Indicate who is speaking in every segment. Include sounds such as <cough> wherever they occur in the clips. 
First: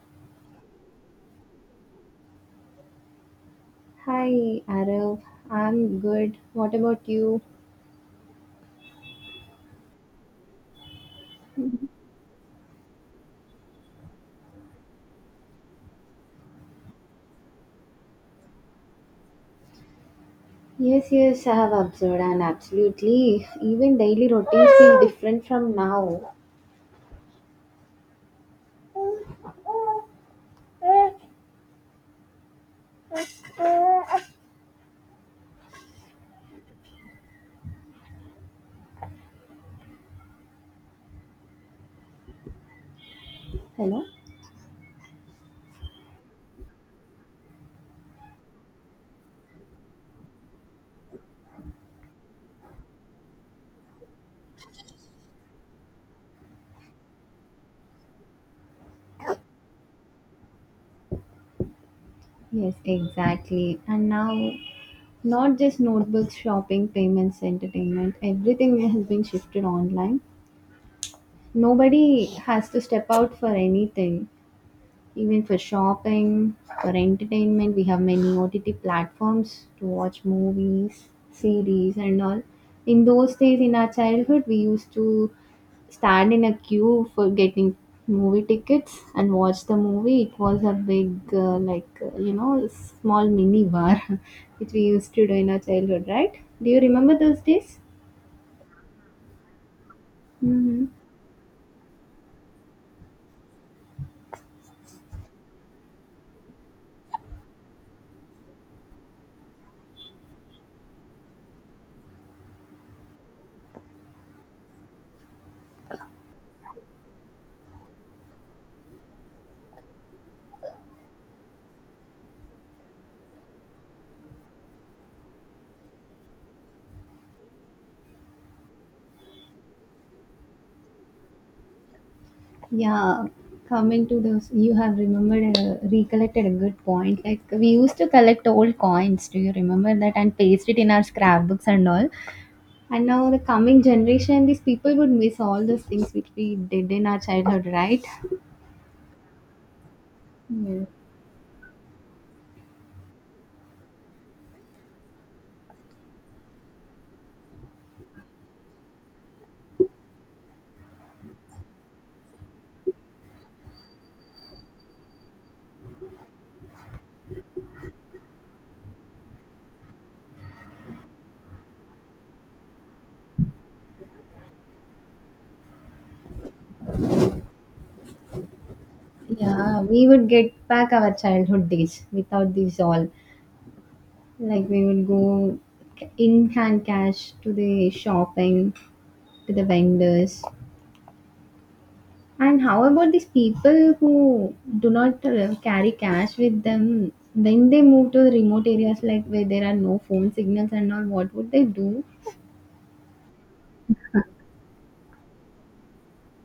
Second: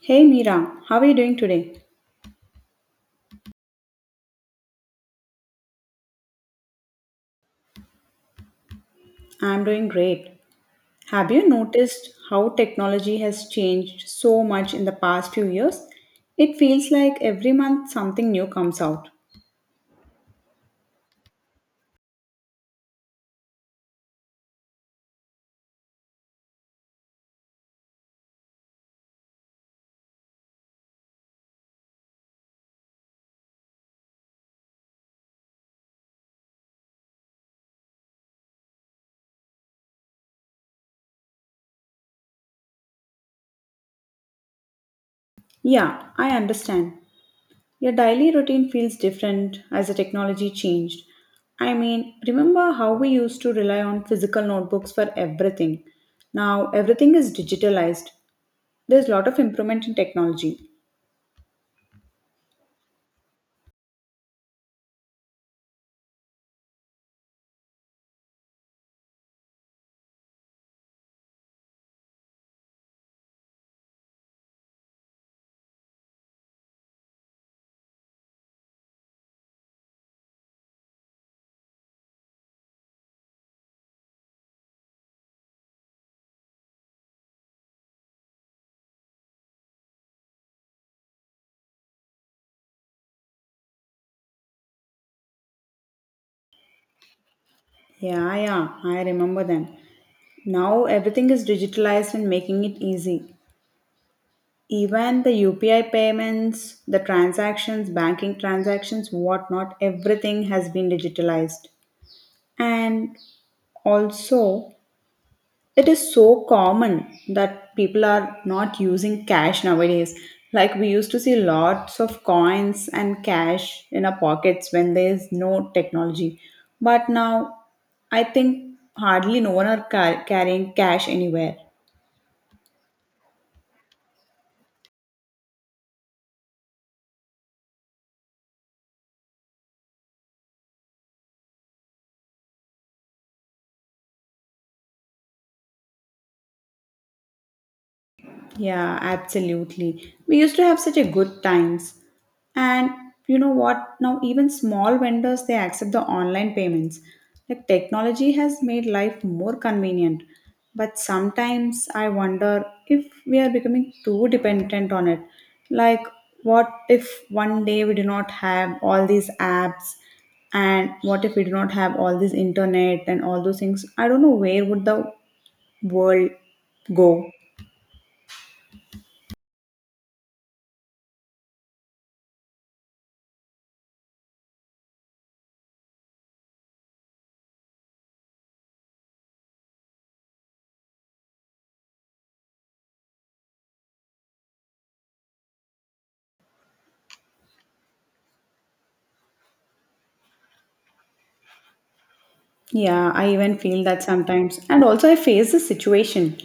Speaker 1: Hey Mira, how are you doing today?
Speaker 2: Hi, Arav. I'm good. What about you?
Speaker 1: I'm doing great. Have you noticed how technology has changed so much in the past few years? It feels like every month something new comes out.
Speaker 2: Yes, I have observed, and absolutely, even daily routines feel different from now. Hello?
Speaker 1: Yeah, I understand. Your daily routine feels different as the technology changed. I mean, remember how we used to rely on physical notebooks for everything? Now everything is digitalized. There's a lot of improvement in technology.
Speaker 2: Yes, exactly. And now, not just notebooks, shopping, payments, entertainment, everything has been shifted online. Nobody has to step out for anything. Even for shopping, for entertainment, we have many OTT platforms to watch movies, series, and all. In those days, in our childhood, we used to stand in a queue for getting movie tickets and watch the movie. It was a big, small mini bar, <laughs> which we used to do in our childhood, right? Do you remember those days?
Speaker 1: Yeah, yeah, I remember them. Now
Speaker 2: Mm-hmm.
Speaker 1: everything is digitalized and making it easy. Even the UPI payments, the transactions, banking transactions, whatnot, everything has been digitalized. And also, it is so common that people are not using cash nowadays. Like we used to see lots of coins and cash in our pockets when there is no technology. But now, I think hardly no one are carrying cash anywhere.
Speaker 2: Yeah, coming to those, you have remembered, recollected a good point. Like we used to collect old coins. Do you remember that? And paste it in our scrapbooks and all. And now the coming generation, these people would miss all those things which we did in our childhood, right?
Speaker 1: Yeah, absolutely. We used to have
Speaker 2: Yeah,
Speaker 1: such a good times. And you know what? Now even small vendors they accept the online payments. Like technology has made life more convenient. But sometimes I wonder if we are becoming too dependent on it. Like what if one day we do not have all these apps, and what if we do not have all this internet and all those things? I don't know where would the world go.
Speaker 2: yeah. We would get back our childhood days without these all. Like we would go in hand cash to the shopping, to the vendors, and how about these people who do not carry cash with them when they move to the remote areas, like where there are no phone signals and all? What would they do?
Speaker 1: Yeah, I even feel that sometimes. And also I face the situation.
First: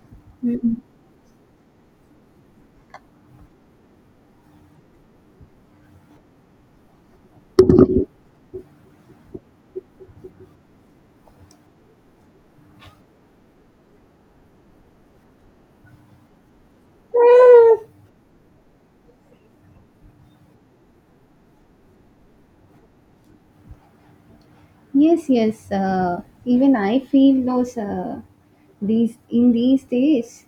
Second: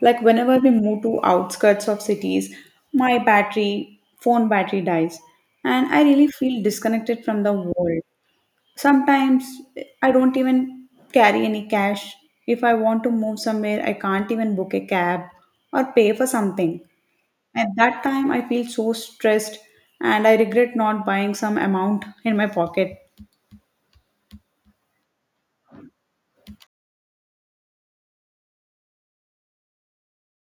Speaker 1: Like whenever we
Speaker 2: Mm.
Speaker 1: move to outskirts of cities, my battery, phone battery dies. And I really feel disconnected from the world. Sometimes I don't even carry any cash. If I want to move somewhere, I can't even book a cab or pay for something. At that time, I feel so stressed and I regret not buying some amount in my pocket.
Speaker 2: Yes. Even I feel those these in these days,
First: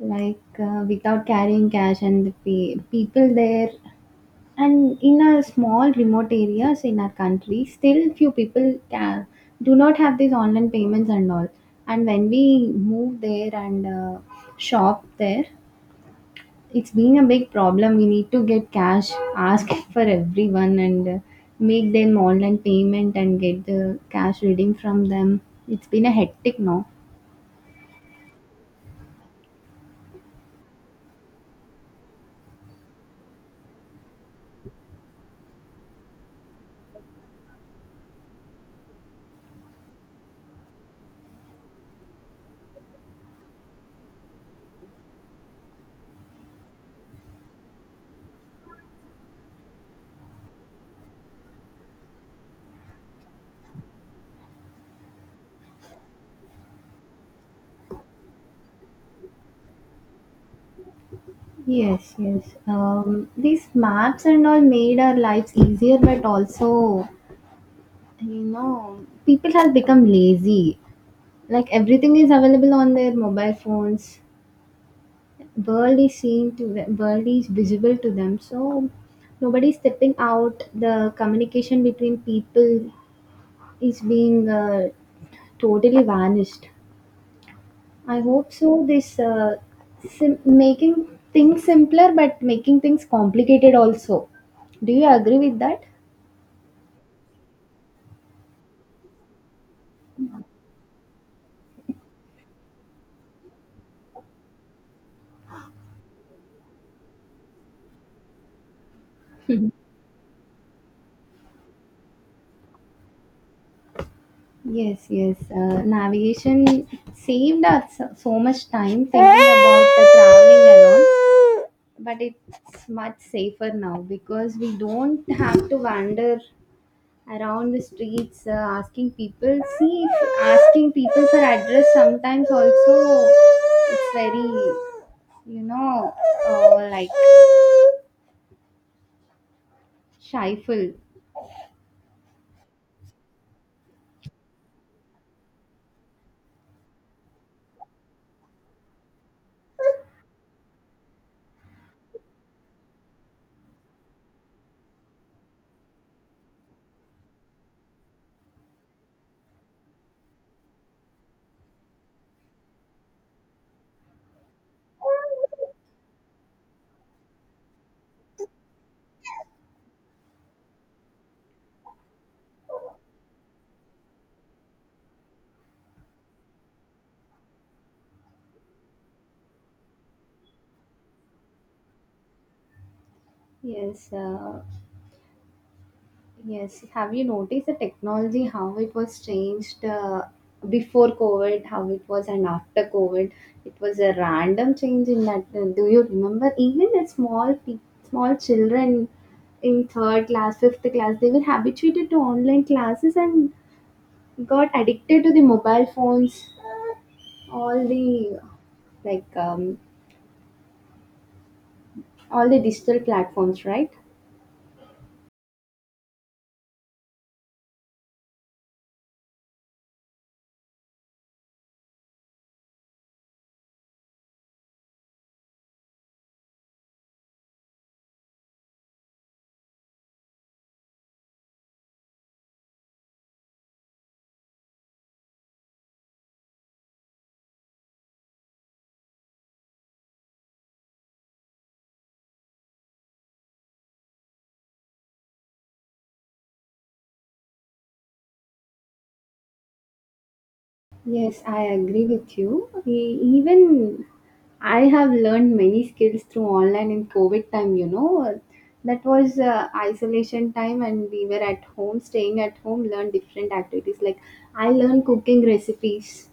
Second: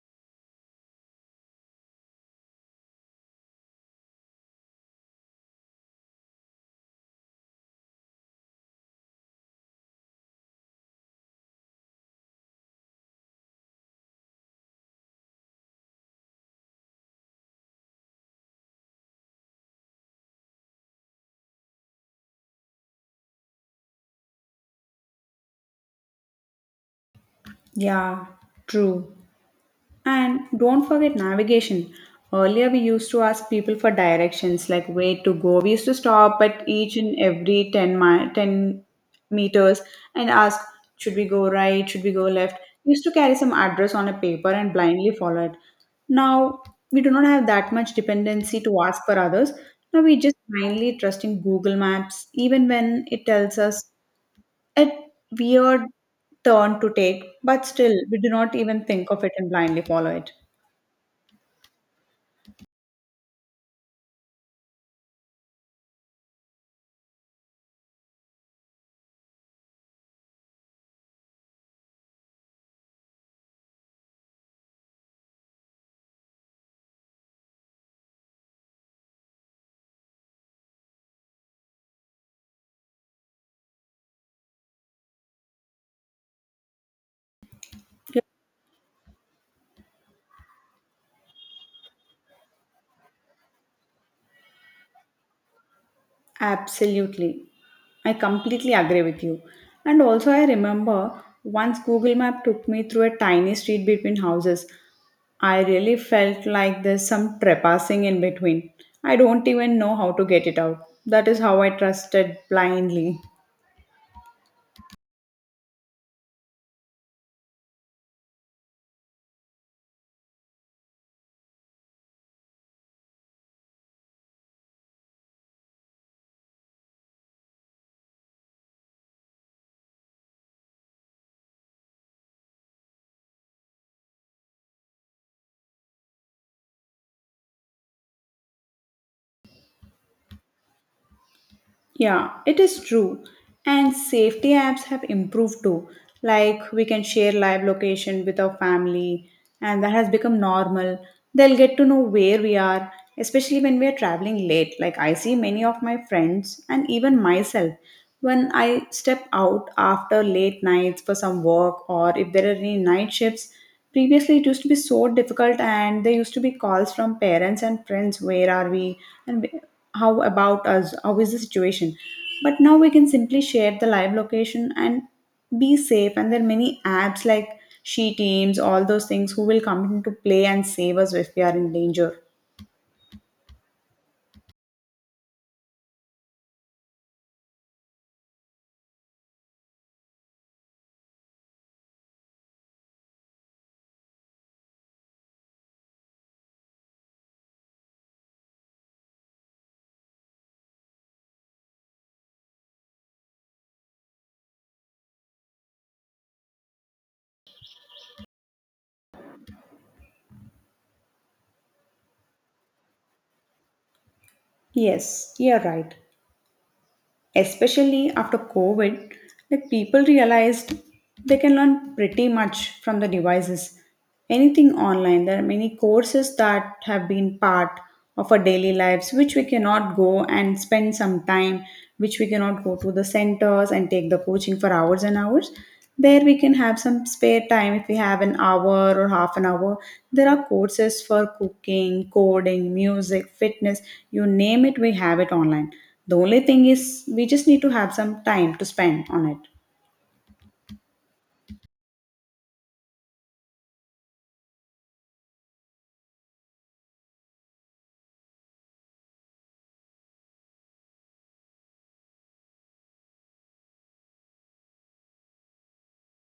Speaker 2: like without carrying cash, and people there and in a small remote areas in our country still few people can, do not have these online payments and all, and when we move there and shop there, it's been a big problem. We need to get cash, ask <laughs> for everyone and make them online payment and get the cash reading from them. It's been a hectic now.
Speaker 1: Yeah, true. And don't forget navigation. Earlier, we used to ask people for directions, like where to go. We used to stop at each and every 10 meters and ask, should we go right? Should we go left? We used to carry some address on a paper and blindly follow it. Now, we do not have that much dependency to ask for others. Now, we just blindly trust in Google Maps, even when it tells us a weird turn to take, but still, we do not even think of it and blindly follow it.
Speaker 2: Yes these maps and all made our lives easier, but also I know. People have become lazy. Like everything is available on their mobile phones. World is seen to the world is visible to them. So nobody's stepping out. The communication between people is being totally vanished. I hope so. This making things simpler, but making things complicated also. Do you agree with that?
Speaker 1: Absolutely. I completely agree with you. And also, I remember once Google Map took me through a tiny street between houses. I really felt like there's some trespassing in between. I don't even know how to get it out. That is how I trusted blindly.
Speaker 2: Yes. Navigation saved us so much time thinking about the traveling alone, but it's much safer now because we don't have to wander around the streets, asking people. See, if asking people for address sometimes also it's very, you know, uh, like shyful.
Speaker 1: Yeah, it is true. And safety apps have improved too. Like we can share live location with our family, and that has become normal. They'll get to know where we are, especially when we are traveling late. Like I see many of my friends and even myself when I step out after late nights for some work or if there are any night shifts. Previously, it used to be so difficult, and there used to be calls from parents and friends, where are we? And we- how about us? How is the situation? But now we can simply share the live location and be safe. And there are many apps like She Teams, all those things who will come into play and save us if we are in danger.
Speaker 2: Yes. Yes. Have you noticed the technology, how it was changed before COVID, how it was, and after COVID? It was a random change in that. Do you remember? Even the small children in third class, fifth class, they were habituated to online classes and got addicted to the mobile phones, all the like um, all the digital platforms, right?
Speaker 1: Yes, you're right. Especially after COVID, like people realized they can learn pretty much from the devices. Anything online, there are many courses that have been part of our daily lives, which we cannot go and spend some time, which we cannot go to the centers and take the coaching for hours and hours. There we can have some spare time if we have an hour or half an hour. There are courses for cooking, coding, music, fitness, you name it, we have it online. The only thing is, we just need to have some time to spend on it.
Speaker 2: Yes, I agree with you. Even I have learned many skills through online in COVID time, you know. That was isolation time, and we were at home, staying at home, learn different activities. Like I learned cooking recipes,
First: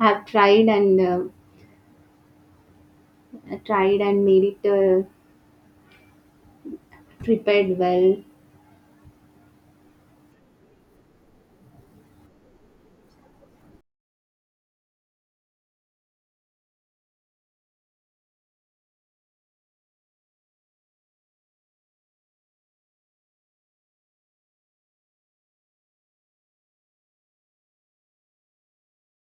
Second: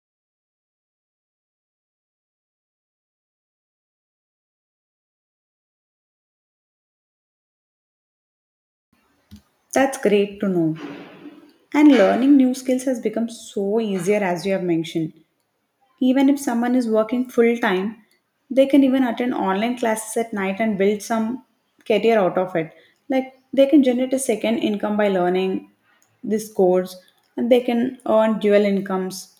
Speaker 2: have tried and tried and made it, prepared well.
Speaker 1: That's great to know. And learning new skills has become so easier, as you have mentioned. Even if someone is working full time, they can even attend online classes at night and build some career out of it. Like they can generate a second income by learning this course, and they can earn dual incomes.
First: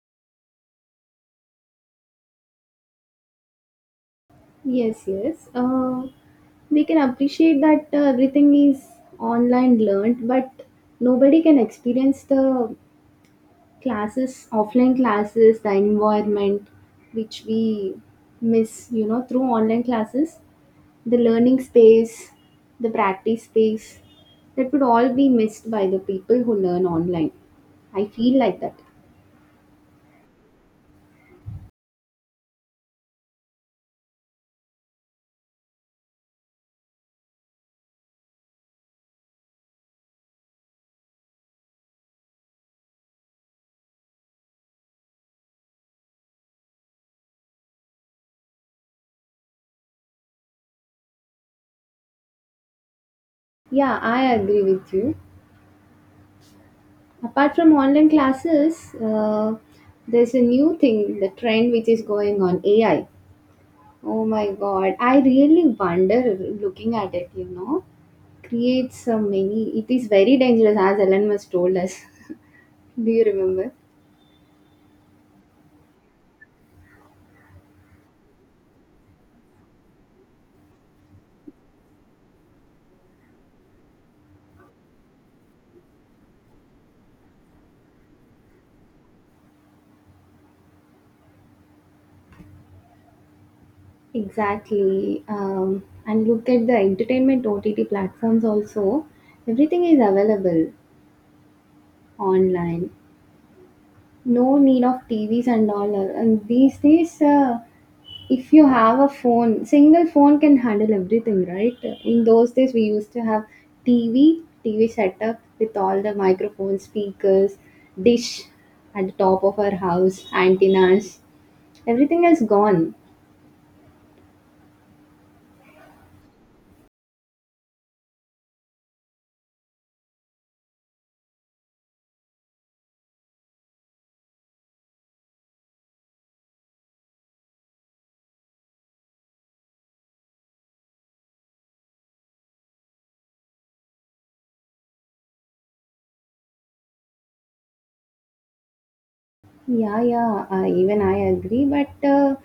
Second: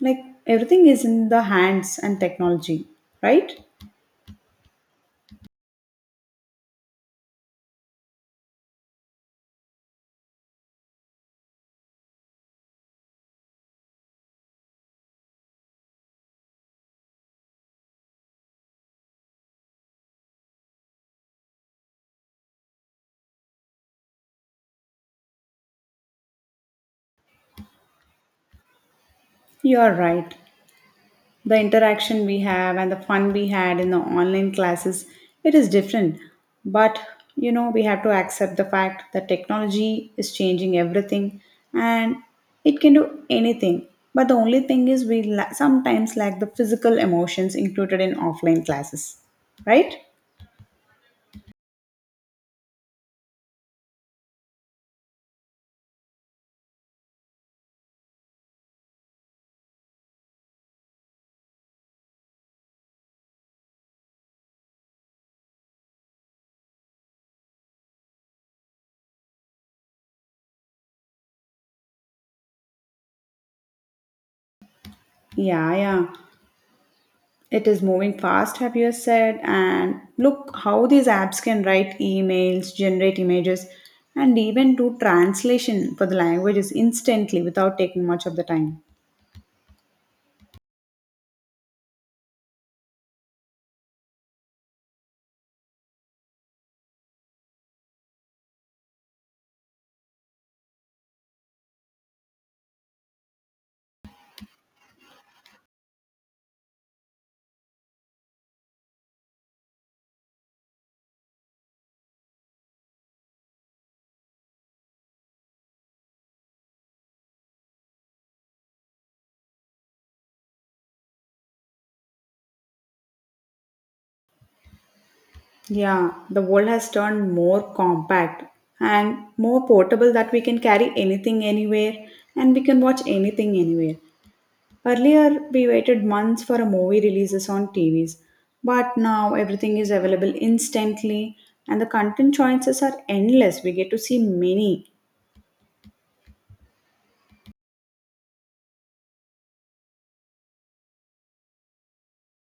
Speaker 1: Like everything is in the hands and technology, right?
Speaker 2: Yes. We can appreciate that everything is online learned, but nobody can experience the classes offline classes, the environment which we miss, you know, through online classes, the learning space, the practice space, that would all be missed by the people who learn online. I feel like that.
Speaker 1: You're right. The interaction we have and the fun we had in the online classes, it is different, but you know, we have to accept the fact that technology is changing everything, and it can do anything, but the only thing is, we sometimes lack the physical emotions included in offline classes, right?
Speaker 2: Yeah, I agree with you. Apart from online classes, there's a new thing, the trend which is going on, AI. Oh my god. I really wonder looking at it, you know. Creates many, it is very dangerous as Ellen was told us. <laughs> Do you remember?
Speaker 1: Yeah, yeah. It is moving fast, have you said? And look how these apps can write emails, generate images, and even do translation for the languages instantly without taking much of the time.
Speaker 2: Exactly. And look at the entertainment OTT platforms also. Everything is available online. No need of TVs and all. And these days, if you have a phone, single phone can handle everything, right? In those days, we used to have TV setup with all the microphone speakers, dish at the top of our house, antennas. Everything has gone.
Speaker 1: Yeah, the world has turned more compact and more portable that we can carry anything anywhere, and we can watch anything anywhere. Earlier, we waited months for a movie releases on TVs, but now everything is available instantly, and the content choices are endless. We get to see many.
Speaker 2: Yeah, even I agree. But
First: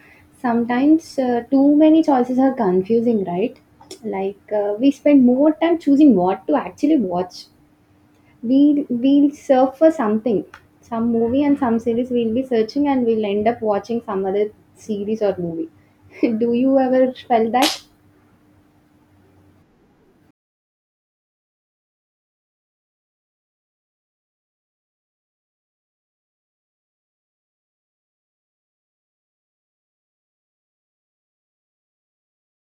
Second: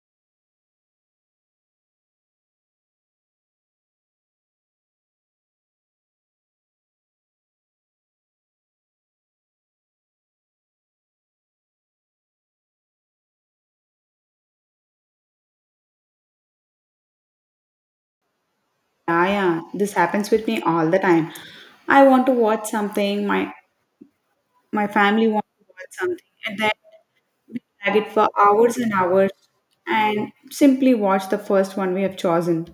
Speaker 2: sometimes too many choices are confusing, right? Like we spend more time choosing what to actually watch. We'll search for something, some movie and some series we'll be searching and we'll end up watching some other series or movie. <laughs> Do you ever felt that?
Speaker 1: Yeah, yeah, this happens with me all the time. I want to watch something, my family wants to watch something, and then we drag it for hours and hours and simply watch the first one we have chosen.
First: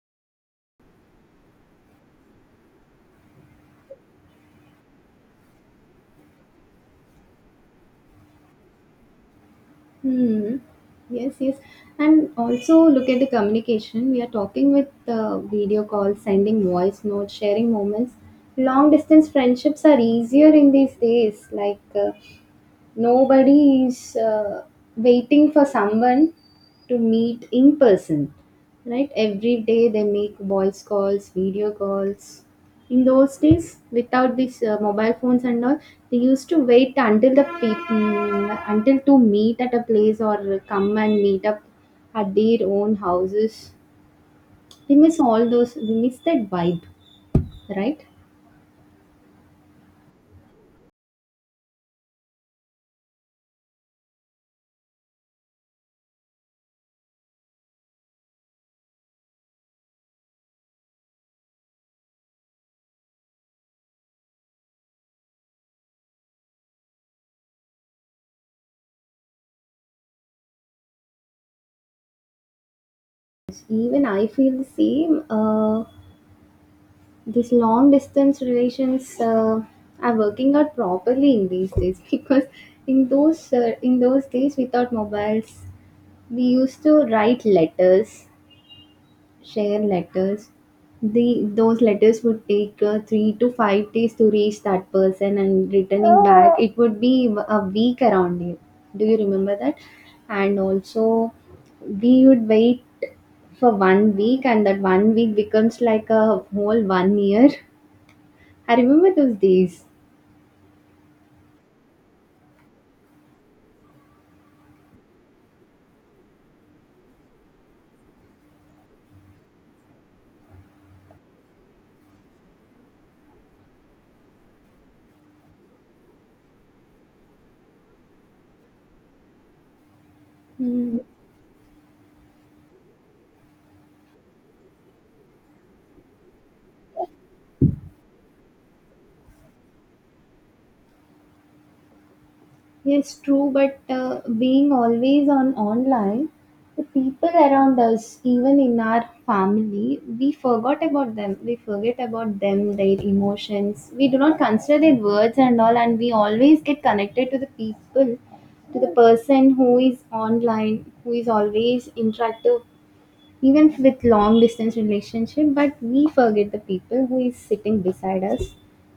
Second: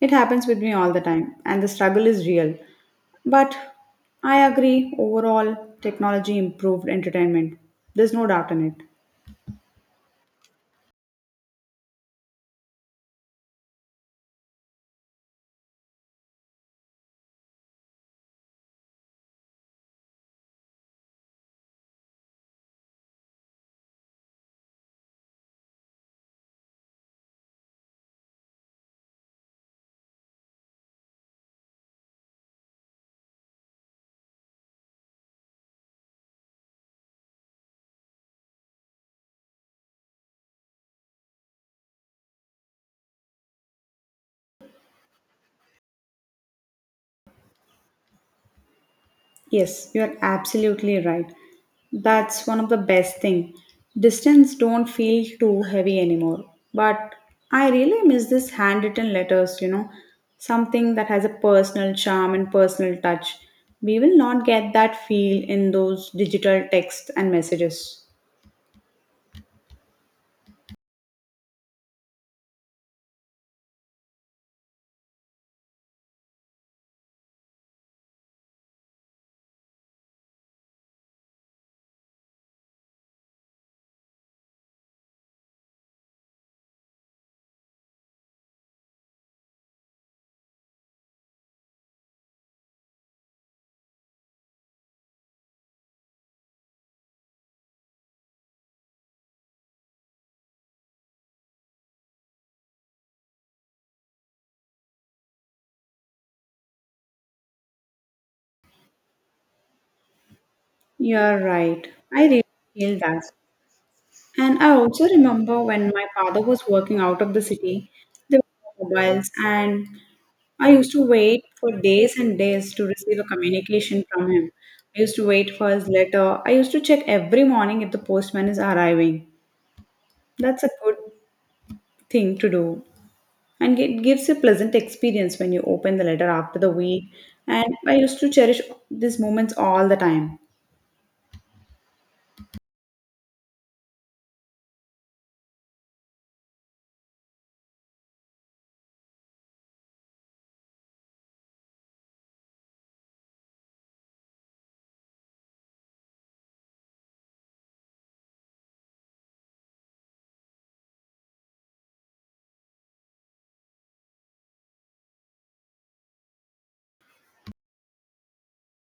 Speaker 1: It happens with me all the time, and the struggle is real. But I agree, overall, technology improved entertainment. There's no doubt in it.
Speaker 2: Hmm. Yes. And also look at the communication. We are talking with video calls, sending voice notes, sharing moments. Long distance friendships are easier in these days. Like nobody is waiting for someone to meet in person, right? Every day they make voice calls, video calls. In those days without these mobile phones and all, they used to wait until the people, until to meet at a place or come and meet up at their own houses. We miss all those, we miss that vibe, right?
Speaker 1: Yes, you're absolutely right. That's one of the best thing. Distance don't feel too heavy anymore. But I really miss this handwritten letters, something that has a personal charm and personal touch. We will not get that feel in those digital texts and messages.
Speaker 2: Even I feel the same. These long distance relations are working out properly in these days <laughs> because in those days without mobiles we used to write letters, share letters. The those letters would take 3 to 5 days to reach that person, and returning back it would be a week around it. Do you remember that? And also we would wait for one week, and that one week becomes like a whole one year. I remember those days.
Speaker 1: You're right. I really feel that. And I also remember when my father was working out of the city, there were no mobiles, and I used to wait for days and days to receive a communication from him. I used to wait for his letter. I used to check every morning if the postman is arriving. That's a good
Speaker 2: Hmm.
Speaker 1: thing to do. And it gives a pleasant experience when you open the letter after the week. And I used to cherish these moments all the time.
Speaker 2: Yes, true, but being always on online, the people around us, even in our family, we forgot about them. We forget about them, their emotions. We do not consider their words and all, and we always get connected to the people, to the person who is online, who is always interactive even with long distance relationship, but we forget the people who is sitting beside us.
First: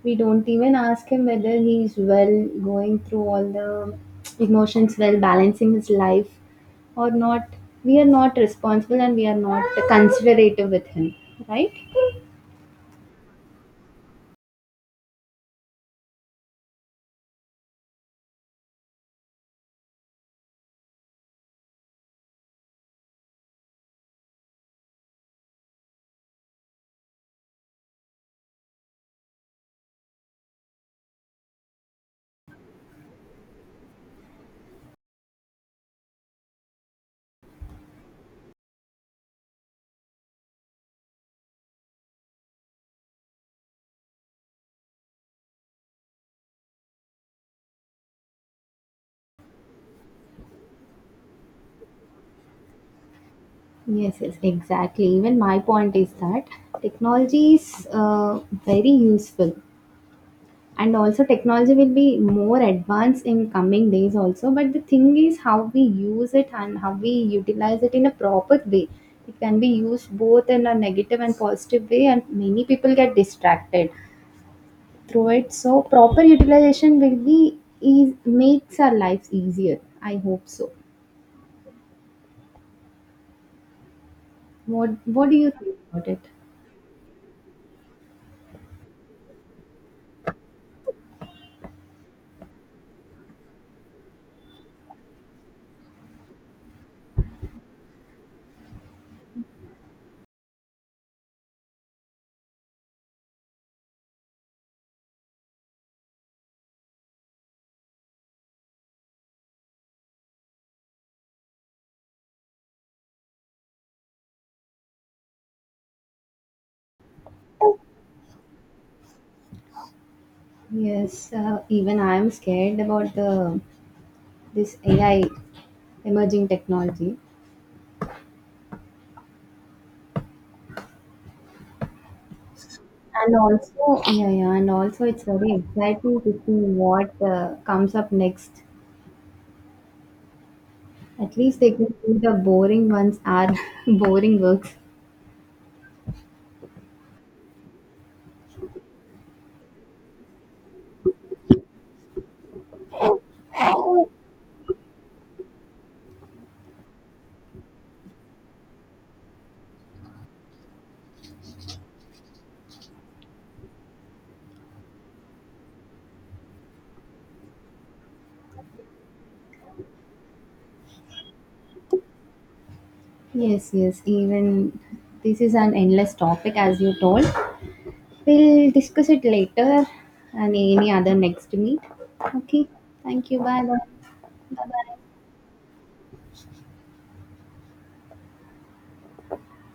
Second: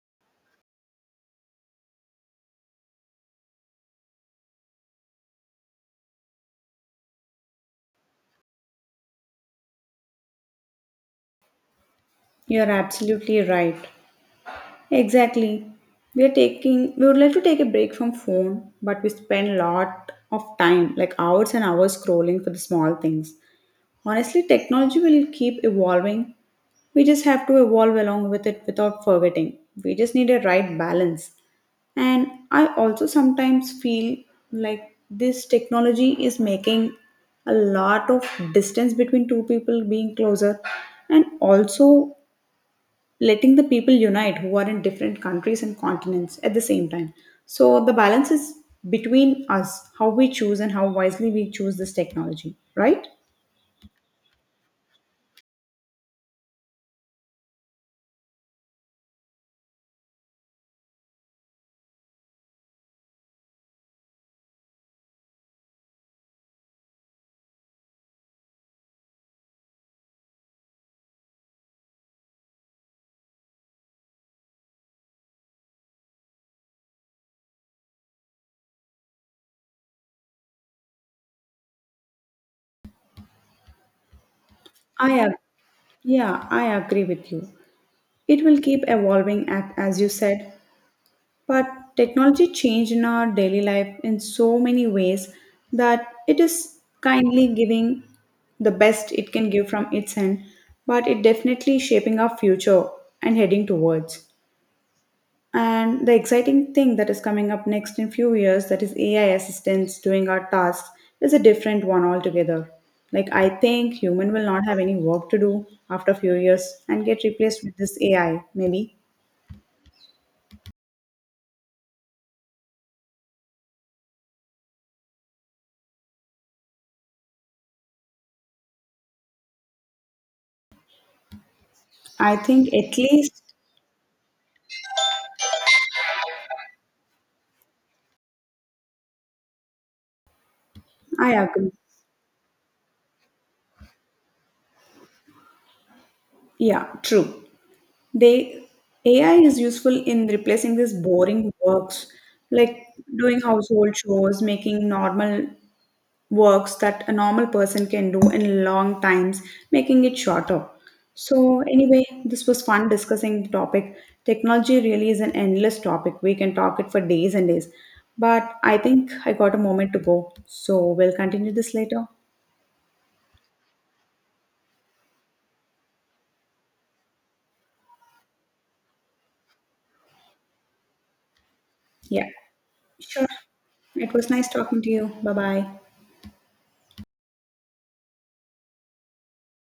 Speaker 2: We don't even ask him whether he's well, going through all the emotions, well balancing his life or not. We are not responsible and we are not considerate with him, right?
Speaker 1: You're absolutely right. Exactly. We are taking, we would like to take a break from phone, but we spend a lot of time, like hours and hours scrolling for the small things. Honestly, technology will keep evolving. We just have to evolve along with it without forgetting. We just need a right balance. And I also sometimes feel like this technology is making a lot of distance between two people being closer, and also letting the people unite who are in different countries and continents at the same time. So the balance is between us, how we choose and how wisely we choose this technology, right?
Speaker 2: Yes, exactly. Even my point is that technology is very useful, and also technology will be more advanced in coming days also, but the thing is how we use it and how we utilize it in a proper way. It can be used both in a negative and positive way, and many people get distracted through it, so proper utilization will be is makes our lives easier, I hope so. what
Speaker 1: I
Speaker 2: what do
Speaker 1: ag-
Speaker 2: you think about it?
Speaker 1: yeah, I agree with you. It will keep evolving at, as you said, but technology changed in our daily life in so many ways that it is kindly giving the best it can give from its end, but it definitely shaping our future and heading towards. And the exciting thing that is coming up next in few years, that is AI assistants doing our tasks, is a different one altogether. Like I think human will not have any work to do after few years and get replaced with this AI, maybe.
Speaker 2: Yes, even I am scared about the this AI emerging technology.
Speaker 1: I think at
Speaker 2: And
Speaker 1: least
Speaker 2: also, yeah, and also it's very exciting to see what comes up next.
Speaker 1: I
Speaker 2: At least
Speaker 1: agree.
Speaker 2: they can see the boring ones are <laughs> boring works.
Speaker 1: Yeah, true. They AI is useful in replacing these boring works, like doing household chores, making normal works that a normal person can do in long times, making it shorter. So, anyway, this was fun discussing the topic. Technology really is an endless topic. We can talk it for days and days. But I think I got a moment to go. So, we'll continue this later.
Speaker 2: Yes, even this is an endless topic as you told. We'll discuss it later and any other next meet.
Speaker 1: Yeah,
Speaker 2: Okay,
Speaker 1: sure.
Speaker 2: thank you. Bye bye.
Speaker 1: It was nice
Speaker 2: Bye
Speaker 1: talking to
Speaker 2: bye.
Speaker 1: you. Bye bye.